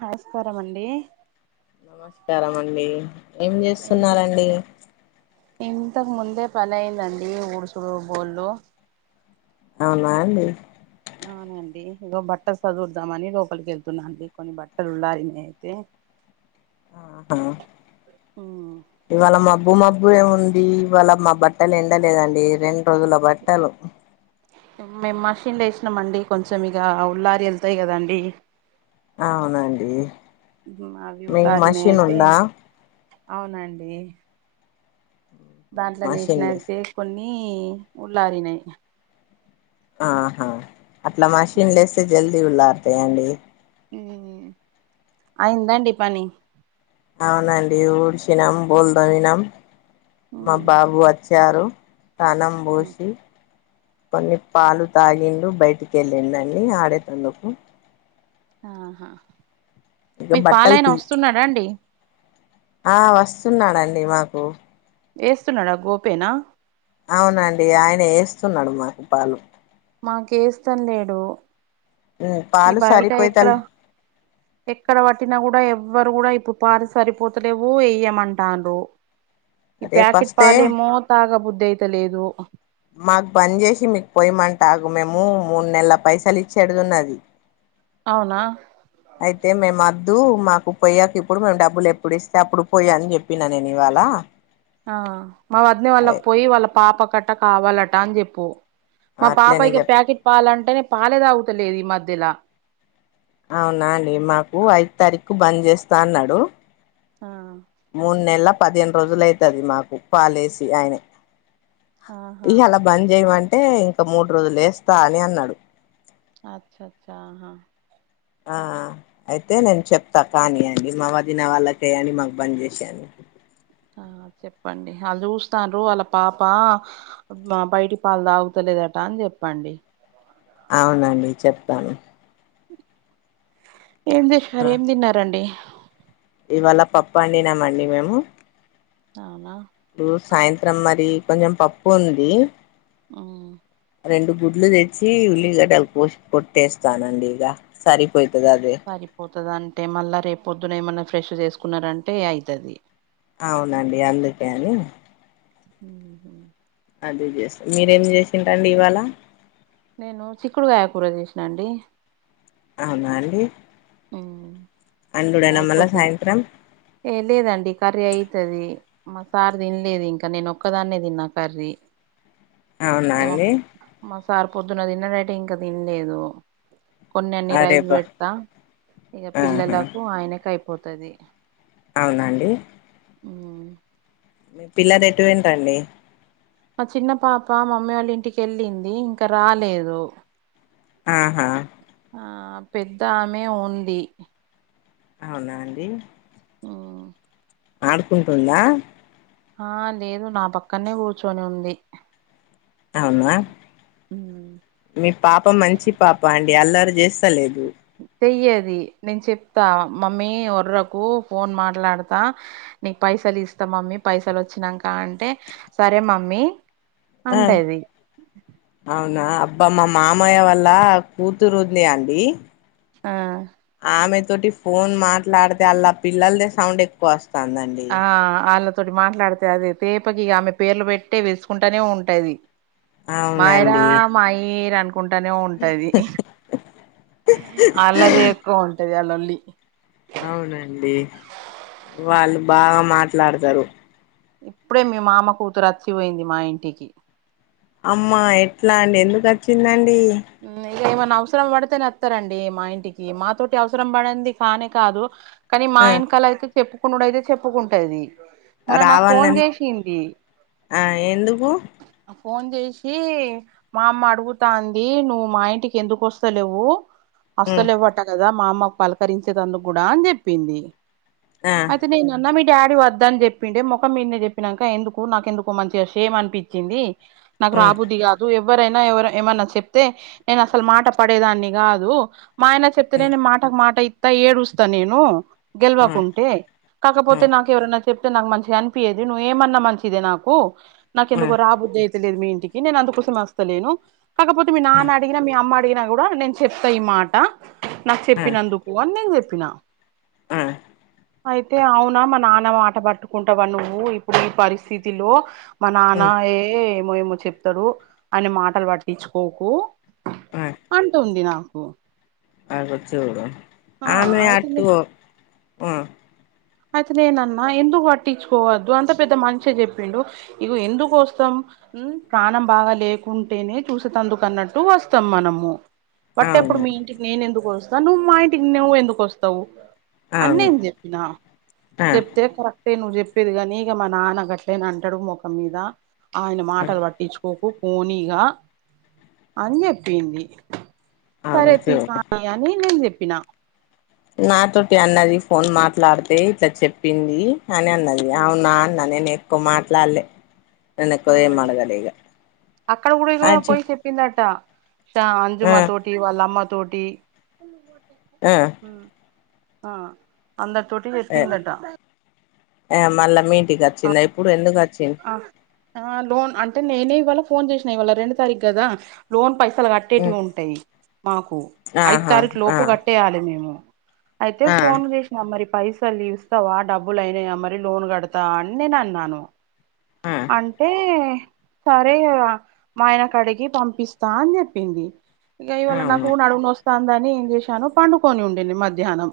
హైస్పరమండి నమస్కారమండి ఏం చేస్తున్నారండి ఇంతక్ ముందే పని అయిందండి ఊడుసుడు బోళ్ళు అవునా అండి అవునండి ఇగో బట్టల్ సదురుదామని లోపలికెళ్తున్నాండి కొన్ని బట్టల్ ఉండాలనీ అయితే ఆహా ఇవాళ మబ్బు మబ్బే ఉంది ఇవాళ మా బట్టల్ ఎండలేదండి రెండ్ రోజుల బట్టలు మేమ్ మషిన్ల ఎసినామండి కొంచెం ఇగ ఉల్లారి ఎళ్తాయి కదండి అవునండి మావి మీకు మషిన్ ఉల్లారినైతే ఉందా అవునండి దాంట్లో మషిన్ లే నేసినయితే కొన్ని ఉల్లారినై ఆహా అట్లా మషిన్లేస్తే జల్దీ ఉల్లారతాయ అండి మ్మ్ హు అయిందండి పని అవునండి ఉడిషినం బోళ్ తోమినం మా బాబు వచ్ చారు తానంబోషీ కొన్ని పాలు తాగిండు బయటి కెళ్ళిండండి ఆడేటందుకు ఆహా ఇగ మీకు బట్టలు పాలయన తీయి వస్తున్నాడా అండి ఆ వస్తున్నాడండి మాకు ఏస్తున్నాడా గోపేనా అవునండి ఆయనే ఎస్తున్నాడు మాకు పాలు మాకు ఏస్తం లేడు ఉమ్, ఈ పాలు బయట ఎక్కడ సరిపోయితలే ఎక్కడ పట్టినా కూడా ఎవ్వరూ కూడా ఇప్పుడు పారి సరిపోతలేవు ఏయ్యమంటాండ్రు ఈ రేపు ప్యాకెట్ వస్తే పాలు ఏమో తాగబుద్ధి అయితలేదు మాకు బంద్ చేసి మీకు పొయ్యమంటా ఆగు మేము మూడు నెలల పైసలు ఇచ్చేడుదున్నది అవునా అయితే మేం అద్దు మాకు పోయ్యకు ఇప్పుడు మేము డబ్బులు ఎప్పుడు ఇస్తే అప్పుడు పొయ్ అని చె ప్పినా నేను ఇవాళ ఆ మా వదిన అయ్, వాళ్ళకు పొయ్యి వాళ్ళ పాపకు అట కావాలట అని చెప్పు మా అట్లనే పాపైకే చెప్ ప్యాకెట్ పాలు అంటేనే పాలే తాగుతలేదు ఈ మధ్యలా అవునా అండి మాకు ఐదు తారీఖు బంద్ చేస్తా అన్నాడు ఆం మూడు నెలల పదిహేను రోజులు అయితది మాకు పాలేసి ఆయనే ఆహా ఇయ్యాల బంద్ చేయమంటే ఇంక మూడు రోజులు ఏస్తా అని అన్నాడు అచ్చచ్చ హా ఆ అయితే నేను చెప్తా కానీ అండి మా వదిన వాళ్ళకేయండి మాకు బంద్ చేసి అని ఆ చెప్పండి ఆళ్ళు చూస్తాండ్రు వాళ్ళ పాప మా బయటి పాలు తాగుతలేదట అని చెప్పండి అవునండి చెప్తాను ఏం ఆ చేష్షారు ఏం తిన్నారండి ఇవాళ పప్పు అండినామండి మేము అవునా ప్పు సాయంత్రం మరి కొంచెం పప్పు ఉంది ఆ రెండు గుడ్లు తెచ్చి ఉల్లిగడ్డలు కోసి పొట్టేస్తానండి ఇగ సరిపోయితదా అది సరిపోతది అంటే మళ్ళా రేపు పొద్దున ఏమన్నా ఫ్రెష్ చేసుకున్నారంటే అయితది అవునండి అందుకే అని హూ హూ అది చేసి మీరేం చేసిండ్రండి ఇవాళ నేను చిక్కుడుగాయ కూర చేసినా అండి అవునా అండి ఊ అండుడేనా మళ్ళా అయిపోతది సాయంత్రం ఏ లేదండి కర్రీ అయితది మా సార్ తినలేదు ఇంకా నేను ఒక్కదాన్నే తిన్నా కర్రీ అవునా ఇక మా అండి మా సార్ పొద్దున్న తిన్నడైటే ఇంకా తినలేదు కొన్ని అన్ని రైస్ అరేబా పెడతా ఇఢ ఆహా పిల్లలకు ఆయనకు అయిపోతది అవునండి ఊ మీ పిల్లలు ఎటు వొయిండ్రండి మా చిన్న పాప మమ్మీ వాళ్ళ ఇంటికెళ్ళింది ఇంకా రాలేదు ఆహా ఆ పెద్ద ఆమె ఉంది అవునా అండి ఆ ఆడుకుంటుందా ఆ లేదు నా పక్కనే కూర్చొని ఉంది అవునా ఉమ్ మీ పాప మంచి పాప అండి అల్లరి చేస్తా లేదు చెయ్యేది నేను చెప్తా మమ్మీ ఒర్రకు ఫోన్ మాట్లాడతా నీకు పైసలు ఇస్తా మమ్మీ పైసలు వచ్చినాక అంటే సరే మమ్మీ ఆ అంటది అవునా అబ్బా మా మామయ్య వాళ్ళ కూతురు ఉంది అండి ఆ ఆమె తోటి ఫోన్ మాట్లాడితే అళ్లా పిల్లదే సౌండ్ ఎక్కువ వస్తుందండి ఆ ఆళ్ళతోటి మాట్లాడితే అదే తేపకి ఆమె పేర్లు బెట్టే పిలుసుకుంటానే ఉంటది మైరా అవునండి మాయి అనుకు కుంటనే ఉంటది అళ్ళదే ఎక్కువ ఉంటది ఆలొల్లి అవునండి వాళ్ళు బాగా మాట్లాడతరు ఇప్పుడే మీ మామ కూతురు అచ్చిపోయింది మా ఇంటికి అమ్మ ఎట్లా అండి ఎందుకు వచ్చిందండి ఉమ్ ఇగ ఏమన్నా అవసరం పడితేనే వత్తరండి మా ఇంటికి మాతోటి అవసరం బడంది కానే కాదు కానీ మా ఆ యెనకాల అయితే చెప్పుకునుడు అయితే చెప్పుకుంటది మొన్న నాకు ఫోన్ రావాలని చేసింది ఆ ఎందుకు ఫోన్ చేసి మా అమ్మ అడుగుతాం ది నువ్వు మా ఇంటికి ఎందుకు వస్తలేవు ఉమ్ వస్తలేవుట్ అంట గదా మా అమ్మకు పలకరించేతందుకు గూడా అని చేప్పింది ఆ అయితే నేనన్నా మీ డాడీ వద్దని చేప్పిండే ముఖం మీన్నే చేప్పినాక ఎందుకు నాకెందుకో మంచిగా షేమ్ అనిపిం చింది నాకు ఉమ్ రాబుద్ది గాదు ఎవరైనా ఎవరు ఏమన్నా చెప్తే నేను అసలు మాట పడేదాన్ని గాదు మా ఆయన చెప్తేనే ఉమ్ నేను మాటకు మాట ఇత్తా ఏడుస్తా నేను ఉమ్ గెలవకుంటే కాకపోతే ఉమ్ నాకు ఎవరన్నా చెప్తే నాకు మంచిగా అనిపియదు నువ్వు ఏమన్నా మంచిదే నాకు నాకు ఎందుకో రాబుద్ది లేదు మీ ఇంటికి నేను అందుకోసంమే వస్తలేను కాకపోతే మీ నాన్న అడిగిన మీ అమ్మా అడిగిన కూడా నేను చెప్తా ఈ మాట నాకు చెప్పినందుకు అని నేను చెప్పిన అగో అయితే అవునా మా నాన్న మాట పట్టుకుంటావా నువ్వు ఇప్పుడు ఈ పరిస్థితిలో మా నాన్నయే ఏమో ఏమో చెప్తడు ఆయన మాటలు పట్టించుకోకు అంటుంది నాకు అగో చూడు ఆ ఆమె అయితుంది అటు ఉమ్ అయితే నేనన్నా ఎందుకు పట్టించుకోవద్దు అంత పెద్ద మనిషే చేప్పిండు ఇగ ఎందుకోస్తాం ఉమ్ ప్రాణం బాగా లేకుంటేనే చూసుతందుకు అన్నట్టు వస్తాం మనము బట్టేప్పుడు అవును మీ ఇంటికి నేను ఎందుకు వస్తా నువ్వు మా ఇంటికి నువ్వు ఎందుకు వస్తావు అన్ని అవును నేను చేప్పిన చెప్తే కరెక్టే నువ్వు చేప్పేది గానీ ఇగ మా నాన్న గట్లే నంటడు ముఖం మీద ఆయన మాటలు పట్టించు పోకు పోనీగా అని చేప్పింది అగో సరేతీ చూడు కాని అని నేను చెప్పినా నాతోటి అన్నది ఫోన్ మాట్లాడితే ఇట్లా చెప్పింది అని అన్నది అవునా అన్న నేను ఎక్కు మాట్లాడలే నేను ఎక్కువ ఆ ఏం అడగలే ఇగ అక్కడ గుడా ఇగో అచ్చి పోయి చెప్పిందట ఇట్ల అంజు మాతోటి టీ వాళ్ళ అమ్మ తోటీ ఆ ఉమ్ ఆ అందరి తోటి జెప్పిందటా ఆ మళ్ళా మీఇంటికి వచ్చిందా ఇప్పుడు ఎందుకు వచ్చింది ఆ లోన్ అంటే నేనే ఇవాళ ఫోన్ జేసిన ఇవాళ రెండు తారీఖు గదా లోన్ పైసలు గట్ట కట్టేటివి ఉంటాయి మాకు ఐదు ఆహా తారీఖు ఆ లోపు కట్టేయాలి మేము అయితే ఆ ఫోన్ జె ఆ మరి పైసలు ఇస్తావా డబ్బులు అయినయా మరి లోన్ కడతవా అని నేను అన్నాను ఆ అంటే సరే మా ఆయన కడిగి పంపిస్తా అని జెప్పింది ఇగ ఇవాళ నాకు అవును నడుమునొస్తాందని ఏం జేశాను పండుకొని ఉండింది మధ్యాహ్నం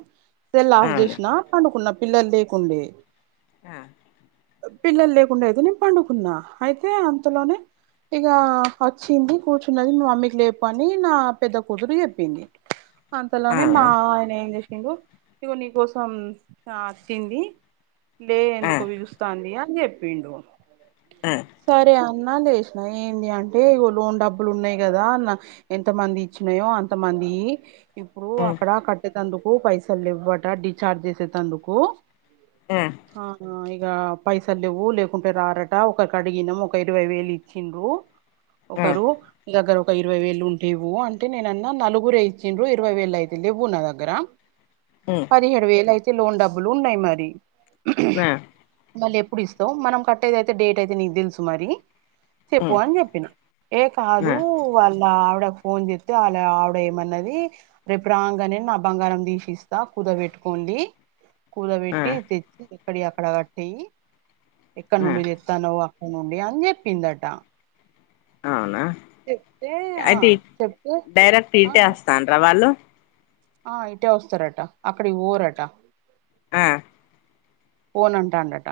సెల్ ఆఫ్ అవును జేసినా పండుకున్నా పిల్లలు లేకుండే ఆ పిల్లలు లేకుండే అయితే నేను పండుకున్నా అయితే అంతలోనే ఇగ వచ్చింది కూర్చున్నది మా మమ్మీకి లేపు అని నా పెద్ద కూతురుకి జెప్పింది [inaudible] అంతలోనే మా అవును ఆయన ఏం జేసిండు ఇగో నీ కోసం ఆ అత్తింది లే ఎందుకు పిలుస్తాంది అని చెప్పిండు ఆ చిన్నా లేసిన ఏంటి అంటే లోన్ డబ్బులు ఉన్నాయి కదా అన్న ఎంత మంది ఇచ్చినయో అంత మంది ఇప్పుడు అక్కడ అవునా కట్టేటందుకు పైసలేవ్వట డిచార్జ్ చేసేటందుకు ఆ ఆ ఇగ పైసల్ లేవు లేకుంటే రారట ఒకకడిగినం ఒక ఇరవై వేలు ఇచ్చిండ్రు ఒకరు ఇంకొకరు ఒక ఇరవై వేళ ఉంటేవ్ అంట నేనన్నా నలుగురే ఇచ్చిన్రు ఇరవై వేళ అయితు లేవ్వు నా దగ్గర ఆ ఇరవైలయితే లోన్ డబ్బలు ఉన్నాయి మరి ఆ మళ్ళీ ఎప్పుడు ఇస్తావు మనం కట్టది అయితే డేట్ అయితే నీకు తెలుసు మరి చెప్పు అని చెప్పిన ఏ కాదు వాళ్ళ ఆవిడ ఫోన్ చేస్తే ఆల ఆవిడ ఏమన్నది రేపు రాంగానే నా బంగారం తీసిస్తా కుదువ పెట్టుకోండి కూడ పెట్టి తెచ్చి ఇక్కడి అక్కడ కట్టీ ఎక్కడ నుండి తెస్తాను్ అక్కడ నుండి అని చెప్పిందట అవునా చెప్తే ఆ చెప్తే ఆ తాండ్ర వాళ్ళు ఆ ఇటే వస్తారట అక్కడికి పోరట ఆ పోనంటా అంటట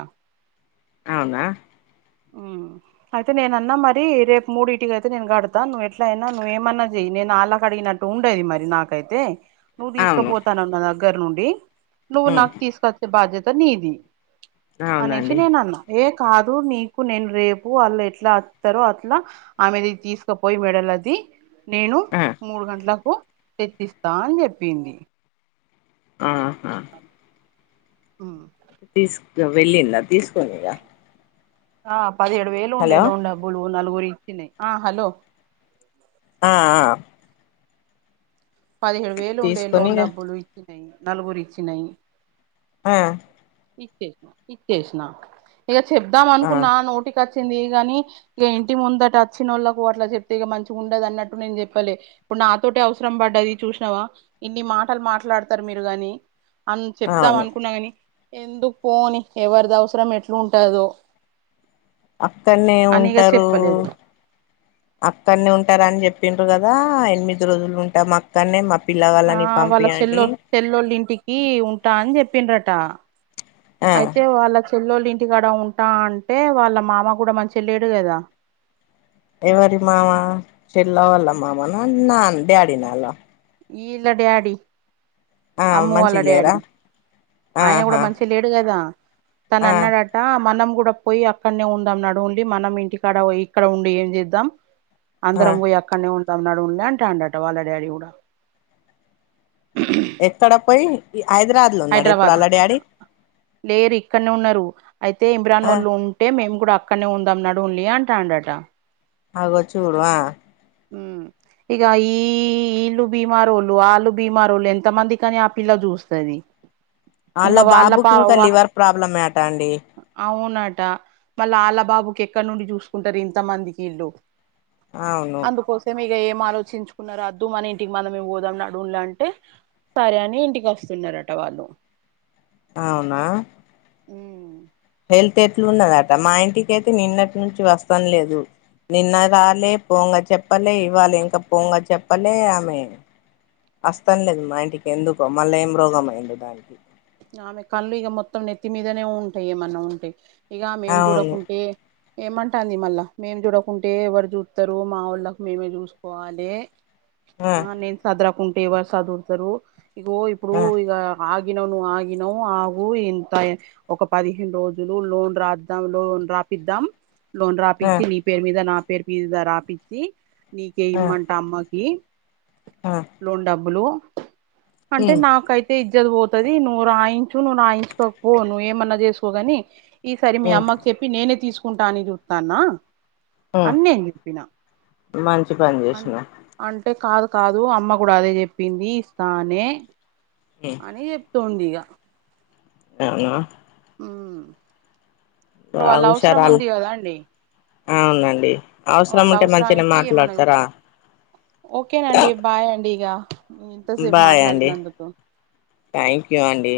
అవునా ఆ అయితే నేనన్నా మరి రేపు మూడి ఇటికి అయితే నేను కడతాను నువ్వు ఎట్లయినా నువ్వు ఏమన్నా చెయి నేను అలా కడిగినట్టు ట ఉండేది మరి నాకైతే నువ్వు అవును తీసుకుపోతానన్న దగ్గర నుండి నువ్వు ఉమ్, నాకు తీసుకొచ్చే బాధ్యత నీది అనేసి అవునండి నేనన్నా ఏ కాదు నీ ఇప్పుడు నేను రేపు ఆళ్లు ఎట్లా అత్తారో అట్లా ఆమెది తీసుకపోయి మెడలది నేను ఆ, మూడు గంటలకు తెచ్చిస్తా అని చెప్పింది. ఆహా మ్ తీసుక వెళ్ళిందా తీసుకోని ఇగ ఆ పదిహేడు వేలు ఉండే హలో లోన్ డబ్బులు నలుగురు ఇచ్చినయి ఆ హలో ఆ ఆ పదిహేడు వేలు ఉండే తీసుకొని లోన్ ఇక డబ్బులు ఇచ్చినయి నలుగురు ఇచ్చినయి ఆ ఇచ్చేసిన ఇచ్చేసిన ఇక చెప్దాం ఆ అనుకున్నా నోటికి అచ్చింది గాని ఇక ఇంటి ముందట అచ్చినోళ్ళకు అట్లా చెప్తే ఇక మంచిగ ఉండదు అన్నట్టు నేను చెప్పలే ఇప్పుడు నాతోటే అవసరం పడ్డది చూసినావా ఇన్ని మాటలు మాట్లాడతారు మీరు గాని, అని చెప్దాం అవును అనుకున్నా కాని, ఎందుకు పోని ఎవరిది అవసరం ఎట్ల ఉంటదో అక్కడనే అని ఇగ ఉంటారు చెప్పలేదు అక్కనే ఉంటారని చెప్పిండ్రు కదా ఎనిమిది రోజులు ఉంటా మక్ కానే మా పిల్ల వాళ్ళని పంపియండి పెళ్లోల్ ఇంటికి ఉంటా అని చెప్పిండ్రట ఆ అయితే వాళ్ళ పెళ్లోల్ ఇంటికాడ ఉంటా అంటే వాళ్ళ మామ కూడా మంచిగ లేడు కదా ఎవరి మామ చెల్లా వాల్ళ మామనా నాన్ డాడీనాల ఈల్ల డాడి ఆ అమ్మ వాళ్ళ మంచిగ డాడీ లేరా ఆయన కూడా ఆహా మంచిగ లేడు కదా తను ఆ అన్నాడట్ ట మనం కూడా పోయి అక్కడనే ఉందాం నడువుండి మనం ఇంటికాడ వు ఇక్కడ ఉండి ఏం చేద్దాం ఆ అందరం పోయి అక్కనే ఉందాం నడువుండి అంటాండట వాళ్ళ డాడీ కూడా ఎక్కడ పోయి హైదరాద్ హైదరాబాద్ లో లేరు ఇక్కడనే ఉన్నారు అయితే ఇమ్రాన్ ఆ వాళ్ళు ఉంటే మేము కూడా అక్కనే ఉందాం నడువుండి అంటాండట అగో చూడు ఆ మ్ ఇక ఈ ఈళ్ళు బీమారోళ్ళు ఆళ్ళు బీమారోళ్ళు ఎంత మందికని ఆ పిల్ల చూస్తది ఆళ్ల ఇంకా వాళ్ళ బాబుకి పా ఇంకా వా లివర్ ప్రాబ్లమే అట అండి అవునట మళ్ళా ఆళ్లబాబుకి ఎక్కడ నుండి చూసుకుంటారు ఇంత మందికి ఈళ్ళు అవును కోసం ఇక ఏం ఆలోచించుకున్నారో అద్దు మన ఇంటికి మనమే పోదాం నడువుల్లి అంటే సరే అని ఇంటికి వస్తున్నారట వాళ్ళు అవునా హెల్త్ ఎట్లున్నదట మా ఇంటికి అయితే నిన్నటి నుంచి వస్తాన లేదు నిన్న రాలే పోంగ చెప్పలే ఇవ్వాల ఇంకా పోంగ చెప్పలే ఆమె అస్తని లేదు మా ఇంటికి ఎందుకో మళ్ళా ఏం రోగం అయిందో దానికి ఆమె కళ్ళు ఇగ మొత్తం నెత్తి మీదనే ఉంటాయి ఏమన్నా ఉంటె ఇక మేం అవును చూడకుంటే ఏమంటాంది మళ్ళా మేము చూడకుంటే, ఎవరు చూస్తారు మా వాళ్ళకి మేమే చూసుకోవాలె ఆ నేను సదరకుంటే ఎవరు సదురుతారు ఇగో ఇప్పుడు ఆ ఇగ ఆగిన అగినవ్ అగు ఇంతా ఒక పదిహేను రోజులు లోన్ రాద్దాం లోన్ రాపిద్దాం లోన్ ఆ రాపిచ్చి నీ పేరు మీద నా పేరు మీద రాపిచ్చి నీకే ఆ ఇమన్ తమ్మకి ఆ లోన్ డబ్బులు అంటే ఉమ్ నాకైతే ఇజ్జత్ పోతది నువ్ రాయిన్ నువ్వు రాయించుకోకు నువ్ ఏమన్నా చేసుకోగాని ఈసారి మీ ఉమ్ అమ్మక్ చెప్పి నేనే తీసుకుంటా అని చూస్తాన్నా ఉమ్ అని నేను చెప్పినా మంచి పని చేసినవ్ అంటే కాదు కాదు అమ్మ కూడా అదే చెప్పింది ఇస్తానే ఏ అని చెప్తుందిగ అవునా ఉ ఇప్పుడు బాగా వాళ్ళవసరం హుషారాలు ఉంది కదండి అవునండి అవసరం ఉంటే మంచిగనే అవసరానికి ఏమన్నా మాట్లాడతారా ఓకేనండి బాయ్ అండి ఇగ ఇంతసేపు బాయ్ అండి మాట్లాడినందుకు థ్యాంక్ యూ అండి